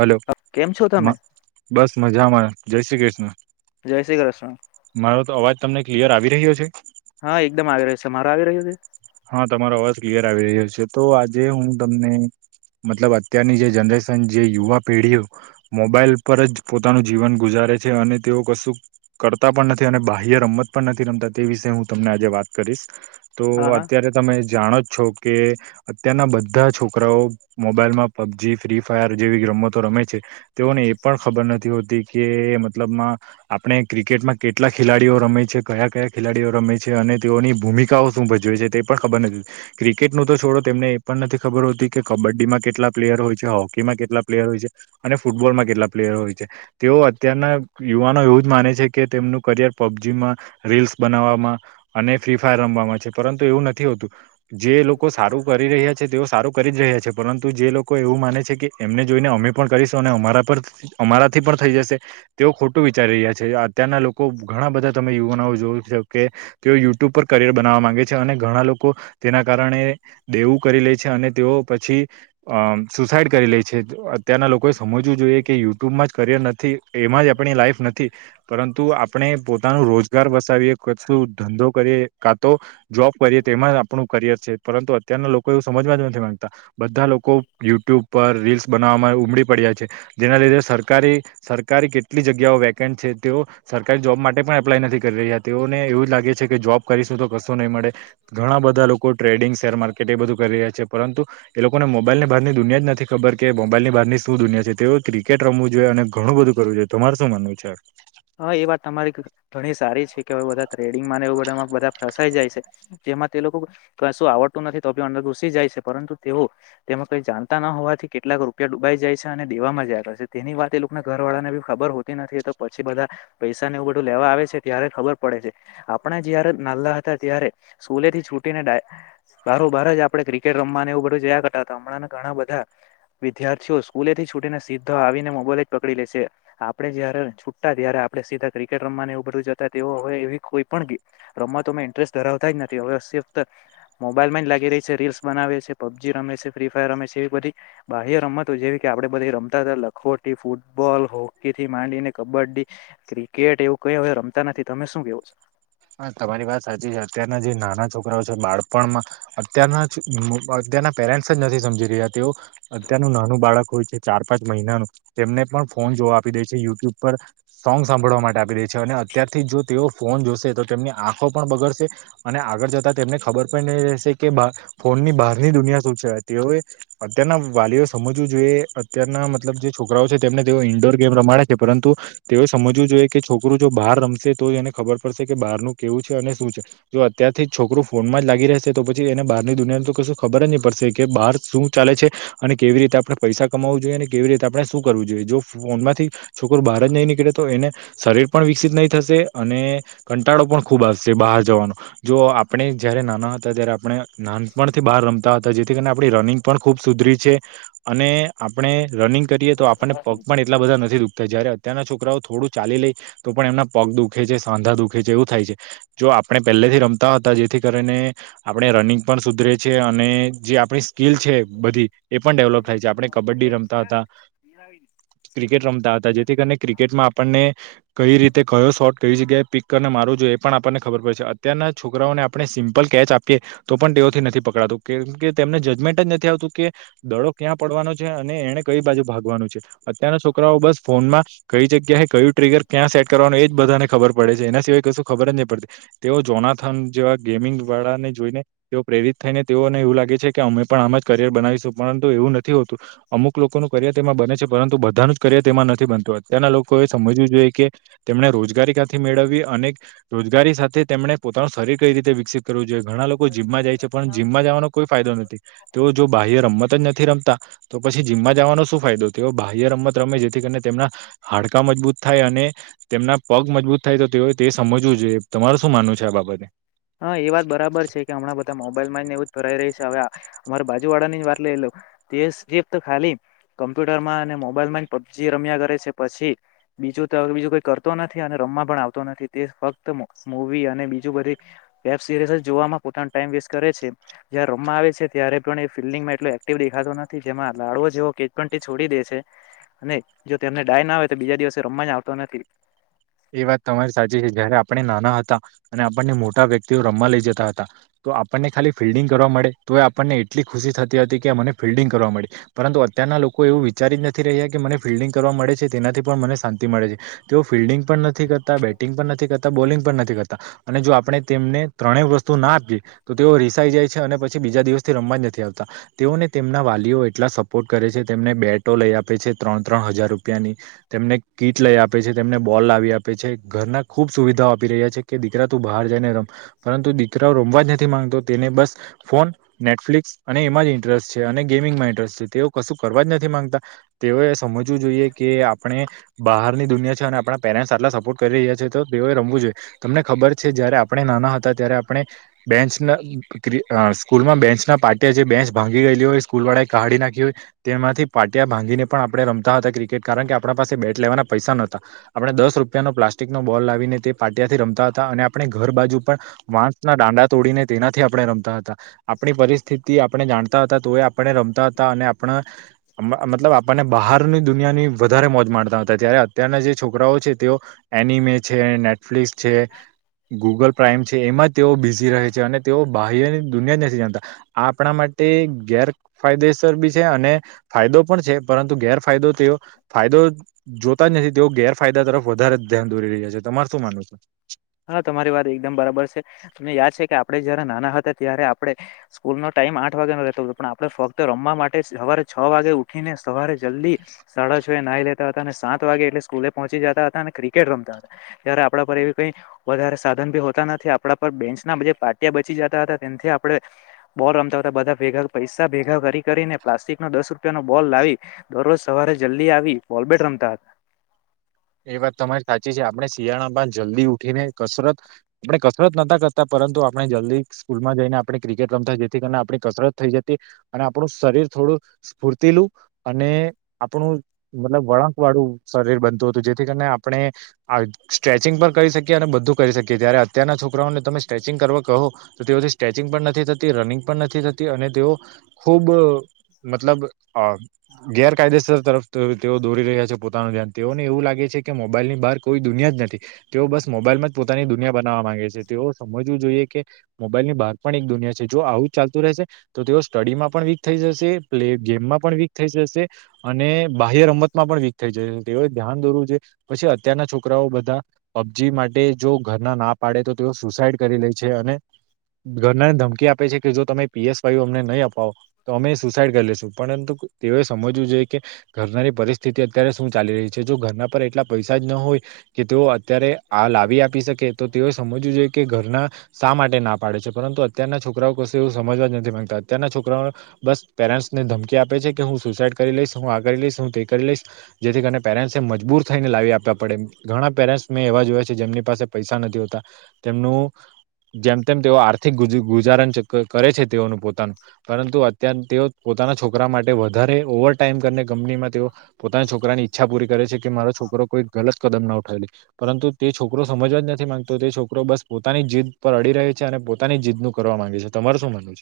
Hello કેમ છો તમે બસ મજામાંમાં જય શ્રી કૃષ્ણ જય શ્રી કૃષ્ણ મારો તો અવાજ તમને ક્લિયર આવી રહ્યો છે? હા એકદમ આવી રહ્યો છે મારો આવી રહ્યો છે હા તમારો અવાજ ક્લિયર આવી રહ્યો છે તો આજે હું તમને મતલબ અત્યારની જે જનરેશન જે યુવા પેઢીઓ મોબાઈલ પર જ પોતાનું જીવન ગુજાર કરે છે અને તેઓ કશું કરતા પણ નથી અને બાહ્ય રમત પણ નથી રમતા તે વિશે હું તમને આજે વાત કરી રિસ્ક તો હા હા આ રિ તમે જાણો છો કે અત્યારના બધા છોકરાઓ મોબાઈલમાં પબજી ફ્રી ફાયર જે વી રમતો રમે છે તેઓને એ પણ ખબર નથી હોતી કે મતલબમાં આપણે ક્રિકેટ માં કેટલા ખેલાડીઓ રમે છે કયા કયા ખેલાડીઓ રમે છે અને તેઓની ભૂમિકાઓ શું ભજવે છે તે તે પણ ખબર નથી ક્રિકેટ ન તો છોડો તેમને એ પણ નથી ખબર હોતી કે કબડ્ડીમાં કેટલા પ્લેયર હોય છે હોકીમાં કેટલા પ્લેયર હોય છે ફૂટબોલ માં કેટલા પ્લેયર હોય છે. તેઓ અત્યારના યુવાનો એવું જ માને છે કે તેમનું િયર પબજી માં રીલ્સ બનાવવામાં અને ફ્રી ફાયર રમવા છે પરંતુ એવું નથી [unintelligible] જે લોકો સારું કરી રહ્યા છે તેઓ સારું કરી જ રહ્યા છે પરંતુ જે લોકો એવું માને છે કે એમ એમને જોઈને અમે પણ કરીશું અને અમારા પર અમારાથી પણ થઈ જશે તેઓ ખોટું વિચારી રહ્યા છે અત્યારે ન લોકો ઘણા બધા તમે યુવાનો જોય કે તે યુટ્યુબ પર કરિયર બનાવામાં માંગે છે અને ઘણા લોકો તેના કારણે દેવું કરી લે છે અને તેઓ પછી સુસાઈડ કરી લે છે અત્યારના લોકોએ સમજવું જોઈએ કે યુટ્યુબમાં જ કરિયર નથી એમાં જ આપણી લાઈફ નથી પરંતુ આપણે પોતાનું રોજગાર વસાવીએ કશું ધંધો કરીએ કા તો જોબ કરીએ. તેમાં આપણું કરિયર છે પરંતુ અત્યારના લોકો એવું સમજવા જ નથી માંગતા. બધા લોકો યુટ્યુબ પર રીલ્સ બનાવવામાં ઉમડી પડ્યા છે જેના લીધે સરકારી સરકારી કેટલી જગ્યાઓ વેકેન્ટ છે તેઓ સરકારી જોબ માટે પણ એપ્લાય નથી કરી રહ્યા તેઓને એવું જ લાગે છે કે જોબ કરીશું તો કશો નહીં મળે. ઘણા બધા લોકો ટ્રેડિંગ શેર માર્કેટ એ બધું કરી રહ્યા છે પરંતુ એ લોકોને મોબ મોબાઈલની બહારની દુનિયા જ નથી ખબર કે મોબાઈલની બહારની શું દુનિયા છે તેઓ ક્રિકેટ રમવું જોઈએ અને ઘણું બધું કરવું જોઈ તમારે શું મલે છે. હા એ વાત તમારી ઘણી સારી છે કે એવું બધા ટ્રેડિંગ એ બધા બધા ફસાઈ જાય છે જેમાં તે લોકો શું આવડતું નથી તો ગુસી જાય છે પરંતુ તેઓ તેમાં કઈ જાણતા ન હોવાથી કેટલાક રૂપિયા ડૂબાઈ જાય છે અને દેવામાં જાય છે. તેની વાત એ લોકોના ઘર વાળા ને બી ખબર હોતી નથી તો પછી પછી બધા પૈસા ને એવું બધું લેવા આવે છે ત્યારે ખબર પડે છે આપણે જયારે નાલા હતા ત્યારે સ્કૂલે થી છૂટી ને બાર બાર જ આપણે ક્રિકેટ રમવા એવું બધું જયા કરતા હતા હમણાં ને ઘણા બધા વિદ્યાર્થીઓ સ્કૂલે થી છૂટીને સીધા આવીને મોબાઈલ જ પકડી લેશે આપડે જયારે ત્યારે આપડે સીધા ક્રિકેટ રમવા એવ બધું જતા તે હવે એવી કોઈ પણ રમવા તો તમે ઇન્ટરેસ્ટ ધરાવતા નથી હવે સ્કીપ કર. મોબાઈલ માં જ લાગી રહી છે, રીલ્સ બનાવે છે, પબજી રમે છે, ફ્રી ફાયર રમે છે, એવી બધી બાહ્ય રમતો જેવી આપડે બધી રમતા હતા લખોટી, ફૂટબોલ, હોકી થી માંડીને કબડ્ડી ક્રિકેટ એવું કઈ હવે રમતા નથી તમે શું કેવો છો? હા તમારી વાત સાચી છે અત્યારના જે નાના છોકરાઓ છે બાળપણમાં અત્યારના. [unintelligible] અત્યારના પેરેન્ટ્સ જ નથી સમજી રીયા તેઓ અત્યારનું નાનું બાળક હોય છે ચાર-પાંચ મહિનાનું તેમને પણ ફોન જોવા આપી દે છે યુટ્યુબ પર સોંગ સાંભળવા માટે આપી દે છે અને અત્યારથી જો તેઓ ફોન જોશે તો તેમની આંખો પણ બગડશે અને આગળ જતા તેમને ખબર પણ નહીં રહેશે કે ફોનની બહારની દુનિયા તેઓએ અત્યારના વાલીઓ સમજવું જોઈએ અત્યારના મતલબ જે છોકરાઓ છે તેમને તેઓ ઇન્ડોર ગેમ રમાડે છે પરંતુ તેઓ સમજવું જોઈએ કે છોકરું જો બહાર રમશે તો એને ખબર પડશે. કે બહારનું કેવું છે અને શું છે. જો અત્યારથી જ છોકરું ફોનમાં જ લાગી રહેશે તો પછી એને બારની દુનિયાનું તો કશું ખ દરે ની પડશે કે બહાર શું ચાલે છે અને કેવી રીતે આપણે પૈસા કમાવું જોઈએ અને કેવી રીતે આપણે શું કરવું જોઈએ. જો ફોનમાંથી છોકરું બહાર જ નહી નીકળે તો એને શરીર પણ વિકસિત નઈ થશે અને કંટાળો પણ ખૂબ આવશે બહાર જવાનો. જો આપણે જયારે નાના હતા ત્યારે આપણે નાનપણથી બહાર રમતા હતા જેથી કરીને આપણી રનિંગ પણ ખૂબ સુધરી છે અને આપણે રનિંગ કરીએ તો આપણને પગ પણ એટલા બધા નથી દુખતા. જયારે અત્યારના છોક કરાઓ થોડું ચાલી લેય તો પણ એમના પગ દુખે છે, સાંધા દુ કઈ જેવું થાય છે જો આપણે પહેલેથી રમતા હતા જેથી કરીને આપણે રનિંગ પણ સુધરે છે અ ને જે આપ આપણી સ્કીલ છે બધી એ પણ ડેવલોપ થાય છે આપણે કબડ્ડી રમતા હતા ક્રિકેટ રમ રમતા હતા છો જેથી કરને ક્રિકેટમાં આપણને કઈ રીતે કયો શોટ કઇ જગ્યાએ પીક મારું જોઈ એ પણ આપણને ખબર પડે છે અત્યારના છોકરાઓને આપણે સિમ્પલ કેચ આપીએ તો પણ તેઓથી નથી પકડાતું કેમ કે તેમને જજમેન્ટ જ નથી આવતું કે દડો ક્યાં પડવાનો છે અને એણે કઈ બાજુ ભાગવાનું છે. અત્યાર ના છોકરાઓ બસ ફોનમાં કઈ જગ્યાએ કયું ટ્રીગર ક્યાં સેટ કરવાનું એ જ બધાને ખબર પડે છે એને તેય કશું ખબર જ નહી પડતી તેઓ જોનાર થન જેવા ગેમિંગ વાળા ને જોઈને તેઓ પ્રેરિત થઈને તેઓને એવું લાગે છે કે અમે પણ આમે જ કરિયર બનાવીશું પણ એવું નથી હોતું અમુક લોકોનું કરિયર તેમાં બને છે પરંતુ બધાનું જ કરિયર તેમાં નથી બનતું ત્યાંના લોકોએ સમજવું જોઈએ કે તેમણે રોજગારી ક્યાંથી મેળવી અને રોજગારી સાથે તેમણે પોતાનું શરીર કઈ રીતે વિકસિત કરવું જોઈએ ઘણા લોકો જીમમાં જાય છે પણ જીમમાં જવાનો કોઈ ફાયદો નથી તેઓ જો બાહ્ય રમત જ નથી રમતા તો પછી જીમમાં જવાનો શું ફાયદો તેઓ બાહ્ય રમત રમે જેથી કરીને તેમના હાડકા મજબૂત થાય અને તેમના પગ મજબૂત થાય તો તેઓ તે સમજવું જોઈએ તમારું શું માનવું છે આ બાબત હા એ વાત બરાબર છે કે હમણાં બધા મોબાઈલ માં ને એવું ભરાઈ રહી છે હવે અમારા બાજુ વાળાની વાત લઈ લો તે સ્કેફ્ટ ખાલી કમ્પ્યુટર માં અને મોબાઈલ માં જ પબજી રમ્યા કરે છે પછી બીજું તો બીજું કોઈ કરતો નથી અને રમવા પણ આવતો નથી તે ફક્ત મુવી અને બીજું બધી વેબ સિરીઝ જોવામાં પોતાનો ટાઈમ વેસ્ટ કરે છે જ્યાં રમવા આવે છે ત્યા રે પણ એ ફિલ્ડંગમાં એટલો એક્ટિવ દેખાતો નથી જેમાં લાડવો જેવો કેચ પણ તે છોડી દે છે. અને જો તેમને ડાય ના હોય તો બીજા દિવસે રમવા જ આવતો નથી. એ વાત તમારી સાચી છે જયારે આપણે નાના હતા અને આપણને મોટા વ્યક્તિઓ રમવા લઈ જતા હતા તો આપણને ખાલી ફિલ્ડિંગ કરવા મળે તો એ આપણને એટલી ખુશી થતી હતી કે મને ફિલ્ડિંગ કરવા મળી પરંતુ અત્યારે ના લોકો એવું વિચારી જ નથી રહ્યા કે મને ફિલ્ડિંગ કરવા મળે છે તેનાથી પણ મને શાંતિ મળે છે તેઓ ફિલ્ડિંગ નથી કરતા બેટિંગ પણ નથી કરતા બોલિંગ પણ નથી કરતા અને જો આપણે તેમને ત્રણેય વસ્તુ ના આપીએ તો તેઓ રીસાઈ જાય છે અને પછી બીજા દિવસથી રમવા જ નથી આવતા તેઓને તેમના વાલીઓ એટલા સપોર્ટ કરે છે તેમને બેટો લઈ આપે છે ત્રણ ત્રણ હજાર રૂપિયાની તેમને કીટ લઈ આપે છે તેમને બોલ લાવી આપે છે ઘરના ખુબ સુવિધાઓ આપી રહ્યા છે કે દીકરા તું બહાર જાય ને રમ પરંતુ દીકરાઓ ર મવા જ નથી માંગતો તેને બસ ફોન નેટફ્લિકસ અને એમાં જ ઇન્ટરેસ્ટ છે અને ગેમિંગમાં ઇન્ટરેસ્ટ છે તે કશું કરવા જ નથી માંગતા તેઓએ સમજવું જોઈએ કે આપણે બહારની દુનિયા છે અને આપણા પેરેન્ટ્સ આટલા સપોર્ટ કરી રહ્યા છે તો એઓએ રમવું જોઈએ તમને ખબર છે જયારે આપણે નાના હતા ત્યારે આપણે બેન્ચના સ્કૂલમાં બેન્ચના પાટ ટીયા જે બેંચ ભાંગી ગયેલી હોય સ્કૂલ વાળા કાઢી નાખી હોય તેમાંથી પાટિયા ભાંગીને પણ આપણે રમ તા હતા ક્રિકેટ કારણ કે આપણા પાસે બેટ લેવાના પૈસા નોતા આપણે દસ રૂપિયા નો પ્લાસ્ટિક નો બોલ લાવીને તે પાટિયાથી રમતા હતા અને આપણે ઘર બાજુ પણ વાંસ ના ડા ડા તોડીને તેનાથી આપણે રમતા હતા આપણી પરિસ્થિતિ આપણે જાણતા હતા તો એ આપણે રમતા હતા અને આપણા મ મતલબ આપ પણને બહારની દુનિયાની વધારે મોજ માણતા હતા જ્યારે અત્યારના જે છોકરાઓ છે તેઓ એનિમે છે નેટફ્લિકસ છે. ગૂગલ પ્રાાઈમ છે એમાં જ તેઓ બિઝી રહે છે અને તેઓ બાહ્યની દુનિયા જ નથી જાણતા આ આપણા માટ ટે ગેરફાયદેસર બી છે અને ફાયદો પણ છે પરંતુ ગેરફાયદો તેઓ ફાયદો જોતા જ નથી તેઓ ગેરફાયદા તરફ વધારે ધ્યાન દોર રી છે તમાર શું માનવું છે. હા તમારી વાત એકદમ બરાબર છે તમને યાદ છે કે આપડે જયારે નાના હતા ત્યારે આપણે સ્કૂલ નો ટ ટાઇમ આઠ વાગે ન રહેતો પણ આપણે ફક્ત રમવા માટે સવારે છ વાગે ઉઠીને સવારે જલ્દી સાડા નાઈ લેતા હતા અને સાત વાગે એટલે સ્કૂલે પહોંચી જતા હતા અને ક્રિકેટ રમતા હતા ત્યારે આપણા પર એ કે વધારે સાધન ભી હોતા નથી આપણા પર બેન્ચના પાટિયા બચી જતા હતા તેથી આપણે બોલ રમતાવતા બધા ભેગા પૈસા ભેગા કરીને પ્લાસ્ટિક નો દસ રૂપિયાનોો બોલ લાવી દરરોજ સવારે જલ્દી આવી વોલબેટ રમતા હતા એ વાત તમારી સાચી છે આપણે જ શિયાણા બા જલ્દી ઉઠીને કસરત આપણે કસરત નતા કરતા પરંતુ આપણે જલ્દી સ્કૂલમાં જઈને ્ર આપણે કિકેટ રમતા જેથી આપણી કસરત થઈ જતી અને આપણું શરીર થોડું સ્ફૂર્તિલું અને ને આપણું મતલબ વળાંક વાળું શરીર બનતું હતું જેથી કરીને આપણે સ્ટ્રેચિંગ પણ કરી શકીએ અને બધું કરી શકીએ ત્યારે અત્યારના છોકરાઓને તમે સચિંગ કરવા કહો તો તેઓથી સ્ટ્રેચિંગ પણ નથી થતી રનિંગ પણ નથી થતી અને તેઓ ખુબ મતલબ અ ગેરકાયદેસર તરફ તેઓ દોરી રહ્યા છે પોતાનું ધ્યાન તેઓ એવું લાગે છે કે મોબાઈલ ની બહાર કોઈ દુનિયા જ નથી તેઓ બસ મોબાઈલમાં જ પોતાની દુનિયા બનાવવા માંગે છે તેઓ સમજવું જોઈએ કે મોબાઈલની ભાગ પણ એક દુનિયા છે જો આવું ચાલતું રહેશે તો તેઓ સ્ટડી માં પણ વીક થઈ પ્લે ગેમમાં પણ વીક થઈ જશે અને બાહ્ય રમતમાં પણ વીક થઈ જશે તે ધ્યાન દોરવુંઈએ પછી અત્યારના છોકરાઓ બધા પબજી માટે જો ઘરના ના પાડે તો તેઓ સુસાઈડ કરી લે છે અને ઘરનાને ધમકી આપે છે કે જો તમે પીએસ વાયુ અમને નહી અપાવો તો અમે સુસાઈડ કરી લેશું પરંતુ તેઓએ સમજવું જોઈએ કે ઘરનારી પરિસ્થિતિ અત્યારે શું ચાલી રહી છે જો ઘરના પર એટલા પૈસા જ ન હોય કે અત્યારે આ લાવી આપી શકે તો તેઓએ સમજવું જોઈએ કે ઘરના શા માટે ના પાડે છે પરંતુ અત્યારના છોકરાઓ ક એવું સમજવા જ નથી માંગતા અત્યારના છોકરાઓ બસ પેરેન્ટ્સ ને ધમકી આપે છે કે હું સુસાઈડ કરી લઈશ હું આ કરી લઈશ હું તે કરી લઈશ જેથી પેરેન્ટ્સ મજબૂર થઈને લાવી આપ્યા પડે ઘણા પેરેન્ટ્સ મેં એવા જોયા છે જેમની પાસે પૈસા નથી હોતા. તેમનું જેમ તેમ તેઓ આર્થિક ગુજ ગુજારન કરે છે તેઓનું પોતાનું પરંતુ અત્યાર તેઓ પોતાના છોકરા માટે વધારે ઓવર ઓવર ટાઈમ કંપનીમાં તેઓ પોતાના છોકરાની ઈચ્છા પૂરી કરે છે કે મારો છોકરો કોઈ ગલત કદમ ન ઉઠાવેલી પરંતુ તે છોકરો સમજવા જ નથી માંગતો તે છોકરો બસ પોતાની જીદ પર અડી રહેહી છે અને પોતાની જીદનું કરવા માંગે છે તમાર શું માનવું છે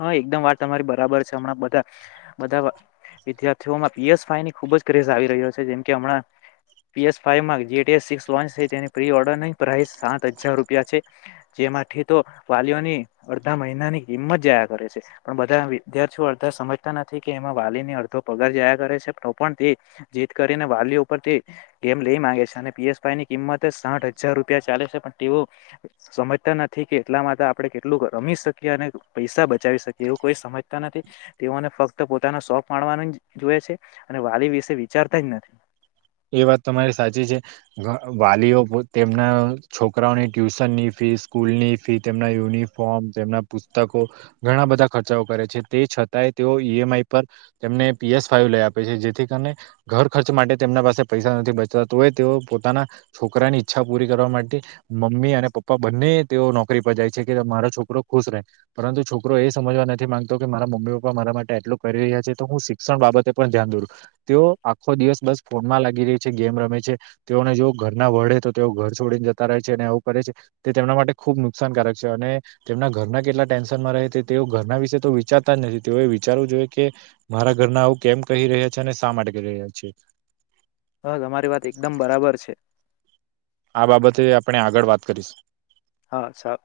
હા એકદમ વાત તમારી બરાબર છે હમણાં બધા બધા વિદ્યાર્થીઓમાં પીએસ ફાઈની ખુબ જ ક્રેઝ આવી રહ્યો છે જેમ કે હમણાં પીસ ફ જે સિક્સ વન છે તેની પ્રી ઓર્ડરની પ્રાઇસ સાત હજાર રૂપિયા છે. માંથી તો વાલીઓની અડધા મહિનાની કિંમત જયા કરે છે પણ બધા વિદ્યાર્થીઓ અડધા સમજતા નથી કે એમાં વાલીની પગાર જયા કરે છે તો પણ જીત કરીને વાલી ઉપરથી ગેમ લઈ માંગે છે અને પીએસ ની કિંમત સાઠ હજાર રૂપિયા ચાલે છે પણ તેવું સમજતા નથી કે એટલા માટે આપણે એટલું રમી શકીએ અને પૈસા બચાવી શકીએ એવું કોઈ સમજતા નથી તેઓને ફક્ત પોતાના શોપ મા જોએ છે અને વાલી વિશે વિચારતા જ નથી. એ વાત તમારી સાચી છે વાલીઓ તેમના છોકરાઓની ટ્યુશનની ફી સ્કૂલની ફી તેમના યુનિફોર્મ તેમના પુસ્તકો ઘણા બધા ખર્ચા કરે છે તે તે ઈમએઆઈ પર તેમને પીએસ ફાઈવ લઈ આપે છે જેથી કરીને ઘર ખર્ચ માટે તેમના પાસે પૈસા નથી બચતા તો એ તેઓ પોતાના છોકરા ની ઈચ્છા પૂરી કરવા માટે મમ્મી અને પા પ્પા બંને તેઓ નોકરી પર જાય છે કે મારો છોકરો ખુશ રહે પરંતુ છોકરો એ સમજવા નથી માંગતો કે મારા મમ્મી પપ્પા મારા માટે આટલું કરી રહ્યા છે તો હું શિક્ષણ બાબતે પણ ધ્યાન દોરું છું તેઓ આખો દિવસ બસ ફોનમાં લાગી રહી છે ગેમ રમે છે તેઓને જો ઘરના વડે તો તેઓ ઘર છોડીને જતા રહે છે અને આવું કરે છે. તે તેમના માટે ખૂબ નુકસાનકારક છે અને તેમના ઘરના કેટલા ટેન્શનમાં રહે તેઓ ઘરના વિશે તો વિચાર તા નથી તેઓ વિચારવું જોઈએ કે મારા ઘરના આવું કેમ કહી રહ્યા છે અને શા માટે કહી રહ્યા છે. હ તમારી વાત એકદમ બરાબર છે આ બાબતે આપણે આગળ વાત કરીશુ. હા સા